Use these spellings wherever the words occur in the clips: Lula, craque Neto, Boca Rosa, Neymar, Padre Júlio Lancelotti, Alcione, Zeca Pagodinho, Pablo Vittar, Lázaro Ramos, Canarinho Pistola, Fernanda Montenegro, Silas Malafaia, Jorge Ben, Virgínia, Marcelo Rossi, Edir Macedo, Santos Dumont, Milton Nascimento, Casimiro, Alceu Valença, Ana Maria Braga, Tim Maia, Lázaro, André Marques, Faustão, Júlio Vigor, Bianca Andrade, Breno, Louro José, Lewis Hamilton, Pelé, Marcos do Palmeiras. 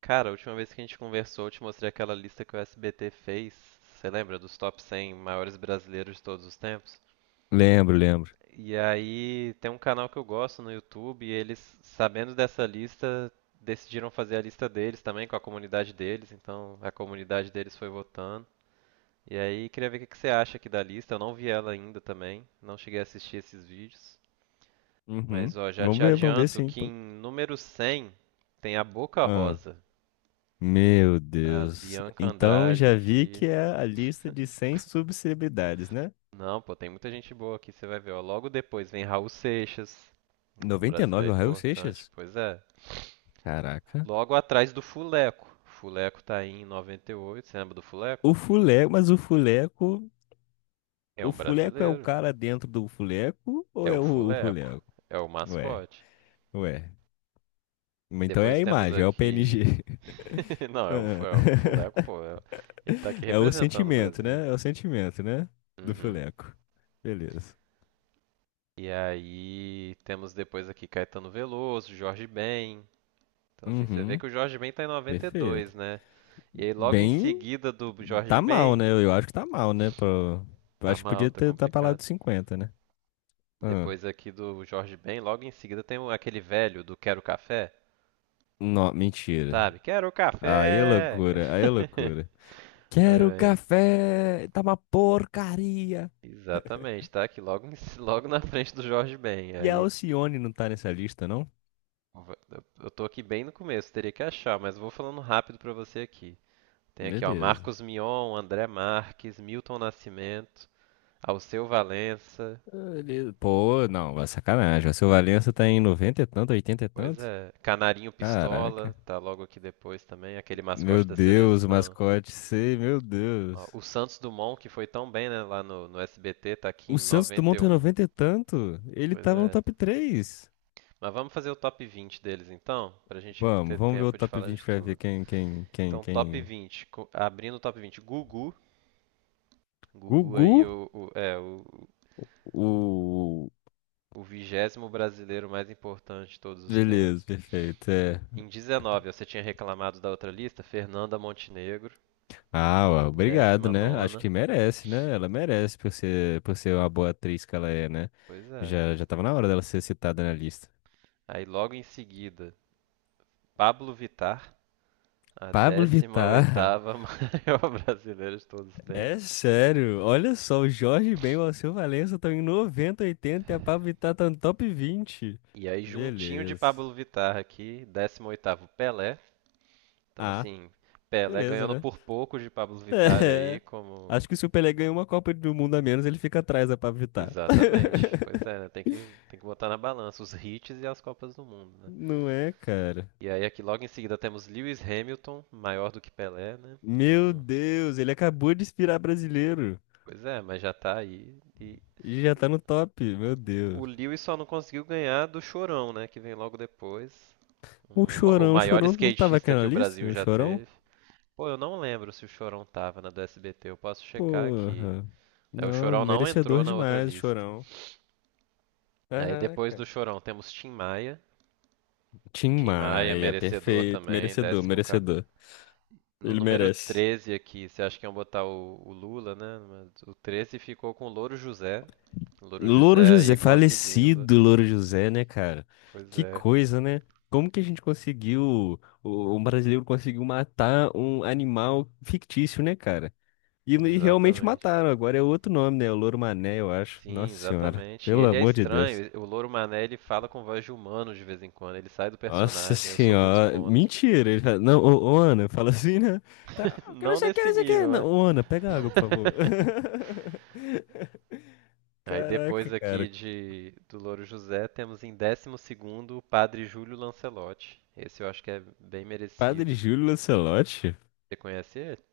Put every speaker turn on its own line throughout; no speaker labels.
Cara, a última vez que a gente conversou, eu te mostrei aquela lista que o SBT fez. Você lembra dos top 100 maiores brasileiros de todos os tempos?
Lembro, lembro.
E aí tem um canal que eu gosto no YouTube e eles, sabendo dessa lista, decidiram fazer a lista deles também com a comunidade deles. Então a comunidade deles foi votando. E aí queria ver o que que você acha aqui da lista. Eu não vi ela ainda também, não cheguei a assistir esses vídeos.
Uhum.
Mas ó, já te
Vamos ver
adianto
sim,
que
pô.
em número 100 tem a Boca
Ah,
Rosa,
meu
a
Deus.
Bianca
Então
Andrade
já vi
aqui.
que é a lista de 100 subcelebridades, né?
Não, pô, tem muita gente boa aqui, você vai ver, ó. Logo depois vem Raul Seixas, um
99 o
brasileiro
Raul
importante,
Seixas?
pois é.
Caraca.
Logo atrás do Fuleco. Fuleco tá aí em 98, você lembra do Fuleco?
O Fuleco, mas
É
o
um
Fuleco é o
brasileiro,
cara dentro do Fuleco ou
é
é
o
o
Fuleco,
Fuleco?
é o
Ué,
mascote.
ué. Então é a
Depois temos
imagem, é o PNG.
aqui. Não, é o
Ah.
Fuleco, pô, ele tá aqui
É o
representando o
sentimento,
Brasil.
né? É o sentimento, né? Do
Uhum.
Fuleco. Beleza.
E aí temos depois aqui Caetano Veloso, Jorge Ben. Então, assim, você vê
Uhum.
que o Jorge Ben tá em
Perfeito.
92, né? E aí, logo em
Bem,
seguida do Jorge
tá mal,
Ben,
né? Eu acho que tá mal, né? Pro... Eu
tá
acho que
mal,
podia
tá
ter tá pra lá
complicado.
dos cinquenta, né? Ah.
Depois aqui do Jorge Ben, logo em seguida tem aquele velho do Quero Café,
Não, mentira.
sabe? Quero
Aí é
café!
loucura, aí é loucura.
Aí
Quero
vem.
café! Tá uma porcaria!
Exatamente, tá aqui logo, logo na frente do Jorge Ben.
E a
Aí
Alcione não tá nessa lista, não?
va- eu tô aqui bem no começo, teria que achar, mas vou falando rápido pra você aqui. Tem aqui, ó,
Beleza.
Marcos Mion, André Marques, Milton Nascimento, Alceu Valença.
Beleza. Pô, não, vai sacanagem. O seu Valença tá em 90 e tanto, 80 e
Pois
tanto?
é. Canarinho Pistola
Caraca.
tá logo aqui depois também, aquele mascote
Meu
da
Deus, o
seleção.
mascote, sei, meu
Ó,
Deus.
o Santos Dumont, que foi tão bem, né, lá no SBT, tá aqui em
O Santos Dumont tem
91.
90 e tanto? Ele
Pois
tava no
é.
top 3.
Mas vamos fazer o top 20 deles então, pra gente
Vamos,
ter
vamos ver o
tempo de
top
falar
20
de
pra ver
tudo.
quem, quem, quem,
Então, top
quem.
20, abrindo o top 20, Gugu. Gugu aí
Gugu?
o, o- é o,
O.
o vigésimo brasileiro mais importante de todos os
Beleza,
tempos.
perfeito. É.
Em 19, você tinha reclamado da outra lista, Fernanda Montenegro,
Ah, ó, obrigado,
décima
né? Acho
nona.
que merece, né? Ela merece por ser uma boa atriz que ela é, né?
Pois é.
Já, já tava na hora dela ser citada na lista.
Aí logo em seguida, Pablo Vittar, a
Pablo
décima
Vittar,
oitava maior brasileira de todos os
é
tempos.
sério. Olha só, o Jorge Ben e o Alceu Valença estão em 90, oitenta, e a Pablo Vittar tá no top 20.
E aí juntinho de
Beleza.
Pablo Vittar aqui, 18 oitavo Pelé. Então
Ah,
assim, Pelé
beleza,
ganhando
né?
por pouco de Pablo Vittar aí
É.
como.
Acho que se o Pelé ganha uma Copa do Mundo a menos, ele fica atrás da Pablo Vittar.
Exatamente. Pois é, né? Tem que botar na balança os hits e as Copas do Mundo, né?
Não é, cara.
E aí aqui logo em seguida temos Lewis Hamilton, maior do que Pelé, né?
Meu Deus, ele acabou de inspirar brasileiro.
Pois é, mas já tá aí. E.
E já tá no top, meu
O
Deus.
Lewis só não conseguiu ganhar do Chorão, né? Que vem logo depois. O
O
maior
Chorão não tava aqui
skatista
na
que o
lista?
Brasil
O
já
Chorão?
teve. Pô, eu não lembro se o Chorão tava na do SBT. Eu posso checar aqui.
Porra.
É, o
Não,
Chorão não
merecedor
entrou na outra
demais, o
lista.
Chorão.
Aí depois do
Caraca.
Chorão temos Tim Maia.
Tim
Tim Maia,
Maia,
merecedor
perfeito,
também.
merecedor,
14.
merecedor.
No
Ele
número
merece.
13 aqui, você acha que iam botar o Lula, né? Mas o 13 ficou com o Louro José. O Louro
Louro
José aí
José,
conseguindo.
falecido Louro José, né, cara?
Pois
Que
é,
coisa, né? Como que a gente conseguiu, um brasileiro conseguiu matar um animal fictício, né, cara? E realmente
exatamente.
mataram, agora é outro nome, né? O Louro Mané, eu acho.
Sim,
Nossa Senhora,
exatamente. E
pelo
ele é
amor de Deus.
estranho. O Louro Mané, ele fala com voz de humano de vez em quando. Ele sai do
Nossa
personagem. Eu sou muito
Senhora,
contra.
mentira. Ele fala, não, ô, Ana, fala assim, né? Tá, eu quero não
Não
sei o que,
nesse
não sei o que.
nível, né?
Não, ô, Ana, pega água, por favor.
Aí
Caraca,
depois aqui
cara.
de do Louro José, temos em décimo segundo o Padre Júlio Lancelotti. Esse eu acho que é bem
Padre
merecido.
Júlio Lancelotti?
Você conhece ele?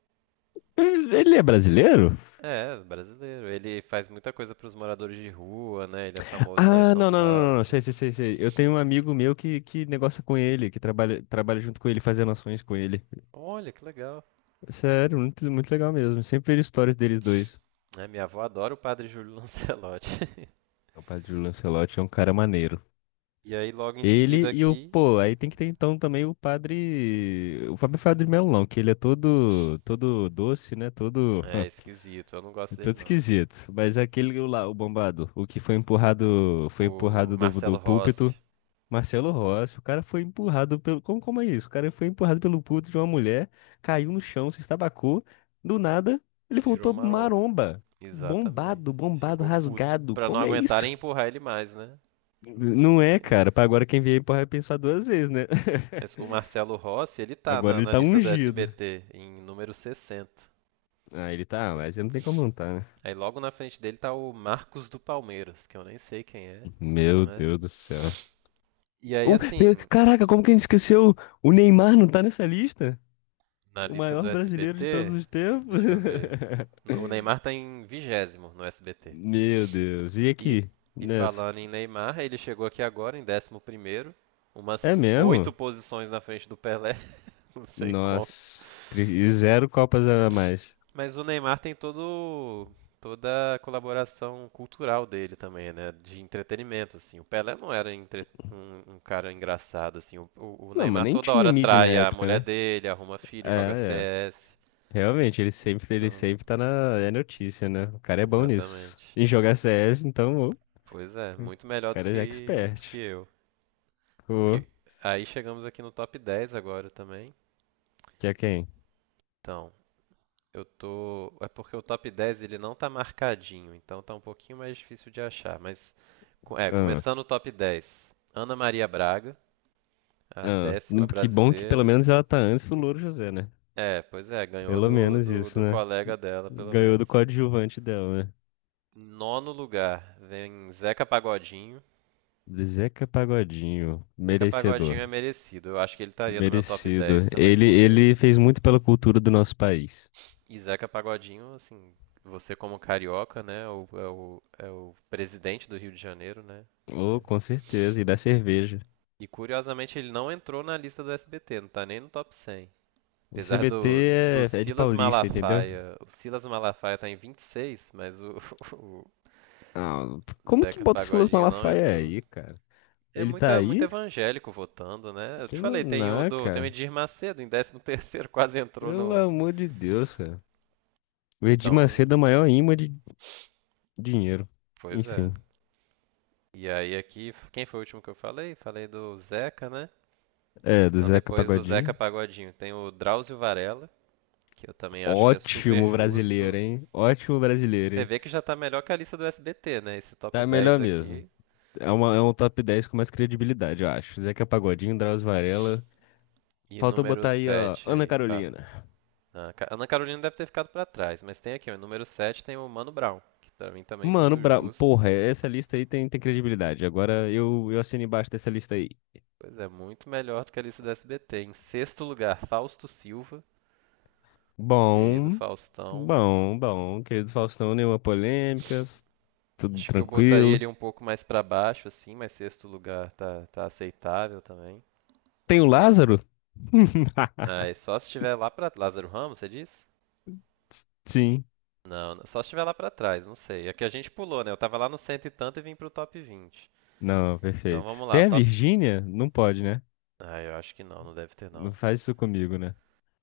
Ele é brasileiro?
É, brasileiro. Ele faz muita coisa para os moradores de rua, né? Ele é famoso lá em
Ah,
São
não, não, não, não,
Paulo.
não.
Pô.
Sei, sei. Eu tenho um amigo meu que negocia com ele, que trabalha, trabalha junto com ele, fazendo ações com ele.
Olha, que legal.
Sério, muito, muito legal mesmo. Sempre vejo histórias deles dois.
É, minha avó adora o Padre Júlio Lancelotti.
O padre Lancelotti é um cara maneiro.
E aí logo em seguida
Ele e o,
aqui.
pô, aí tem que ter então também o padre, o Fábio de Melão, que ele é todo, todo doce, né? Todo,
É esquisito, eu não
é
gosto dele
todo
não.
esquisito. Mas aquele lá, o bombado, o que foi
O
empurrado do,
Marcelo
do
Rossi
púlpito. Marcelo Rossi, o cara foi empurrado pelo. Como, como é isso? O cara foi empurrado pelo puto de uma mulher, caiu no chão, se estabacou. Do nada, ele
virou
voltou
marompa.
maromba.
Exatamente.
Bombado, bombado,
Ficou puto.
rasgado.
Pra não
Como é isso?
aguentarem empurrar ele mais, né? Tipo,
Não é,
é.
cara. Pra agora quem vier porra vai pensar duas vezes, né?
Mas o Marcelo Rossi, ele tá
Agora
na,
ele
na
tá
lista do
ungido.
SBT, em número 60.
Ah, ele tá, mas ele não tem como não tá, né?
Aí logo na frente dele tá o Marcos do Palmeiras, que eu nem sei quem é,
Meu
mas.
Deus do céu.
E aí assim,
Caraca, como que a gente esqueceu? O Neymar não tá nessa lista?
na
O
lista do
maior brasileiro de todos
SBT,
os tempos?
deixa eu ver. O Neymar tá em vigésimo no SBT.
Meu Deus. E
E,
aqui?
e
Nessa?
falando em Neymar, ele chegou aqui agora em décimo primeiro,
É
umas oito
mesmo?
posições na frente do Pelé, não sei como.
Nossa. E zero copas a mais.
Mas o Neymar tem todo toda a colaboração cultural dele também, né? De entretenimento, assim. O Pelé não era um cara engraçado, assim. O
Não, mas
Neymar
nem
toda
tinha
hora
mídia na
trai a
época,
mulher
né?
dele, arruma filho, joga
É, é.
CS.
Realmente, ele
Então,
sempre tá na é notícia, né? O cara é bom nisso.
exatamente.
Em jogar CS, então, ô, o
Pois é, muito melhor do
cara é
que, do que
expert.
eu. O
Ô,
que, aí chegamos aqui no top 10 agora também.
que é quem?
Então, eu tô. É porque o top 10 ele não tá marcadinho, então tá um pouquinho mais difícil de achar. Mas,
Ah,
começando o top 10. Ana Maria Braga, a
ah.
décima
Que bom que pelo
brasileira.
menos ela tá antes do Louro José, né?
É, pois é, ganhou
Pelo
do,
menos
do,
isso,
do
né?
colega dela, pelo
Ganhou do
menos.
coadjuvante dela, né?
Nono lugar, vem Zeca Pagodinho.
Zeca Pagodinho,
Zeca Pagodinho
merecedor.
é merecido. Eu acho que ele estaria no meu top 10
Merecido.
também,
Ele,
porque.
ele fez muito pela cultura do nosso país.
E Zeca Pagodinho, assim, você como carioca, né? É o presidente do Rio de Janeiro, né?
Oh, com certeza. E da cerveja.
E curiosamente ele não entrou na lista do SBT, não tá nem no top 100.
O
Apesar
CBT
do
é, é de
Silas
paulista, entendeu?
Malafaia. O Silas Malafaia tá em 26, mas o, o
Ah, como que
Zeca
bota o Silas
Pagodinho não
Malafaia
entrou.
aí, cara?
É
Ele tá
muita, muito
aí?
evangélico votando, né? Eu te
Pelo
falei, tem o
na,
do, tem o
cara.
Edir Macedo em 13º, quase entrou
Pelo
no.
amor de Deus, cara. O Edir
Então,
Macedo é o maior imã de dinheiro.
pois é.
Enfim.
E aí aqui, quem foi o último que eu falei? Falei do Zeca, né?
É, do
Então
Zeca
depois do Zeca
Pagodinho.
Pagodinho tem o Drauzio Varela, que eu também acho que é super
Ótimo brasileiro,
justo.
hein? Ótimo brasileiro,
Você
hein?
vê que já tá melhor que a lista do SBT, né? Esse top
Tá
10
melhor mesmo.
aqui.
É, uma, é um top 10 com mais credibilidade, eu acho. Zeca Pagodinho, Drauzio Varela.
E
Faltou
número
botar aí, ó,
7
Ana
aí, fala.
Carolina.
Ah, Ana Carolina deve ter ficado pra trás, mas tem aqui, ó, número 7, tem o Mano Brown, que pra mim também é
Mano,
muito
bra...
justo.
porra, essa lista aí tem, tem credibilidade. Agora eu assino embaixo dessa lista aí.
Pois é, muito melhor do que a lista do SBT. Em sexto lugar, Fausto Silva, querido
Bom,
Faustão.
bom. Querido Faustão, nenhuma polêmica, tudo
Acho que eu botaria
tranquilo.
ele um pouco mais pra baixo, assim, mas sexto lugar tá aceitável também.
Tem o Lázaro?
Ah, e só se tiver lá pra Lázaro Ramos, você diz?
Sim.
Não, só se estiver lá pra trás, não sei. É que a gente pulou, né? Eu tava lá no cento e tanto e vim pro top 20.
Não,
Então
perfeito.
vamos lá,
Tem a
top.
Virgínia? Não pode, né?
Ah, eu acho que não, não deve ter
Não
não.
faz isso comigo, né?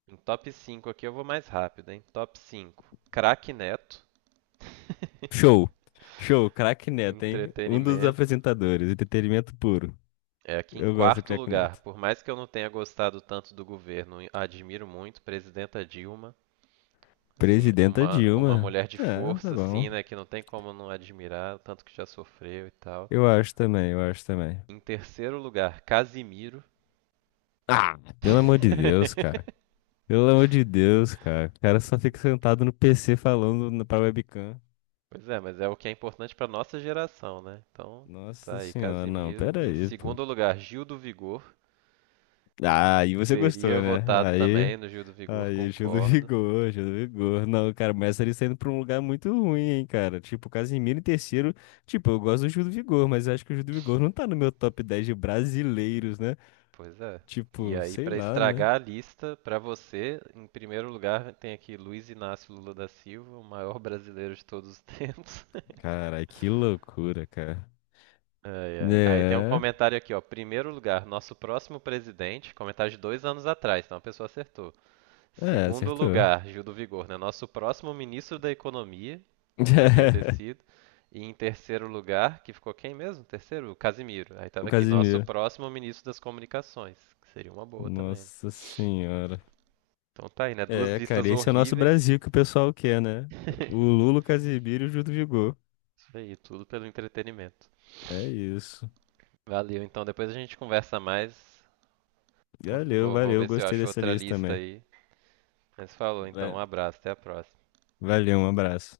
Em top cinco aqui eu vou mais rápido, hein? Top 5. Craque Neto.
Show. Show, craque Neto, hein? Um dos
Entretenimento.
apresentadores, entretenimento puro.
É aqui em
Eu gosto do
quarto
craque
lugar.
Neto.
Por mais que eu não tenha gostado tanto do governo, admiro muito presidenta Dilma. Assim,
Presidenta
uma
Dilma.
mulher de
É, tá
força,
bom.
assim, né? Que não tem como não admirar, o tanto que já sofreu e tal.
Eu acho também, eu acho também.
Em terceiro lugar, Casimiro.
Ah, pelo amor de Deus, cara. Pelo amor de Deus, cara. O cara só fica sentado no PC falando pra webcam.
Pois é, mas é o que é importante para nossa geração, né? Então, tá
Nossa
aí,
senhora, não,
Casimiro.
pera
Em
aí, pô.
segundo lugar, Gil do Vigor.
Ah, aí você gostou,
Teria
né?
votado
Aí,
também no Gil do Vigor,
aí, Júlio
concordo.
Vigor, Júlio Vigor. Não, cara, mas ele saindo pra um lugar muito ruim, hein, cara. Tipo, Casimiro em terceiro. Tipo, eu gosto do Júlio Vigor, mas eu acho que o Júlio Vigor não tá no meu top 10 de brasileiros, né?
Pois é. E
Tipo,
aí,
sei
para
lá, né?
estragar a lista, para você, em primeiro lugar, tem aqui Luiz Inácio Lula da Silva, o maior brasileiro de todos os tempos.
Cara, que loucura, cara.
Ai, ai. Aí tem um
É.
comentário aqui, ó. Primeiro lugar, nosso próximo presidente. Comentário de 2 anos atrás, então a pessoa acertou.
É,
Segundo
acertou.
lugar, Gil do Vigor, né? Nosso próximo ministro da Economia, podia ter sido. E em terceiro lugar, que ficou quem mesmo? Terceiro? O Casimiro. Aí
O
tava aqui, nosso
Casimiro.
próximo ministro das Comunicações, que seria uma boa também.
Nossa senhora.
Então tá aí, né? Duas
É,
listas
cara, esse é o nosso
horríveis.
Brasil que o pessoal quer, né? O
Isso
Lula, o Casimiro e o Gil do Vigor.
aí, tudo pelo entretenimento.
É isso.
Valeu, então depois a gente conversa mais.
Valeu,
Vou ver
valeu.
se eu
Gostei
acho
dessa
outra
lista
lista
também.
aí. Mas falou, então, um
Va-
abraço, até a próxima.
Valeu, um abraço.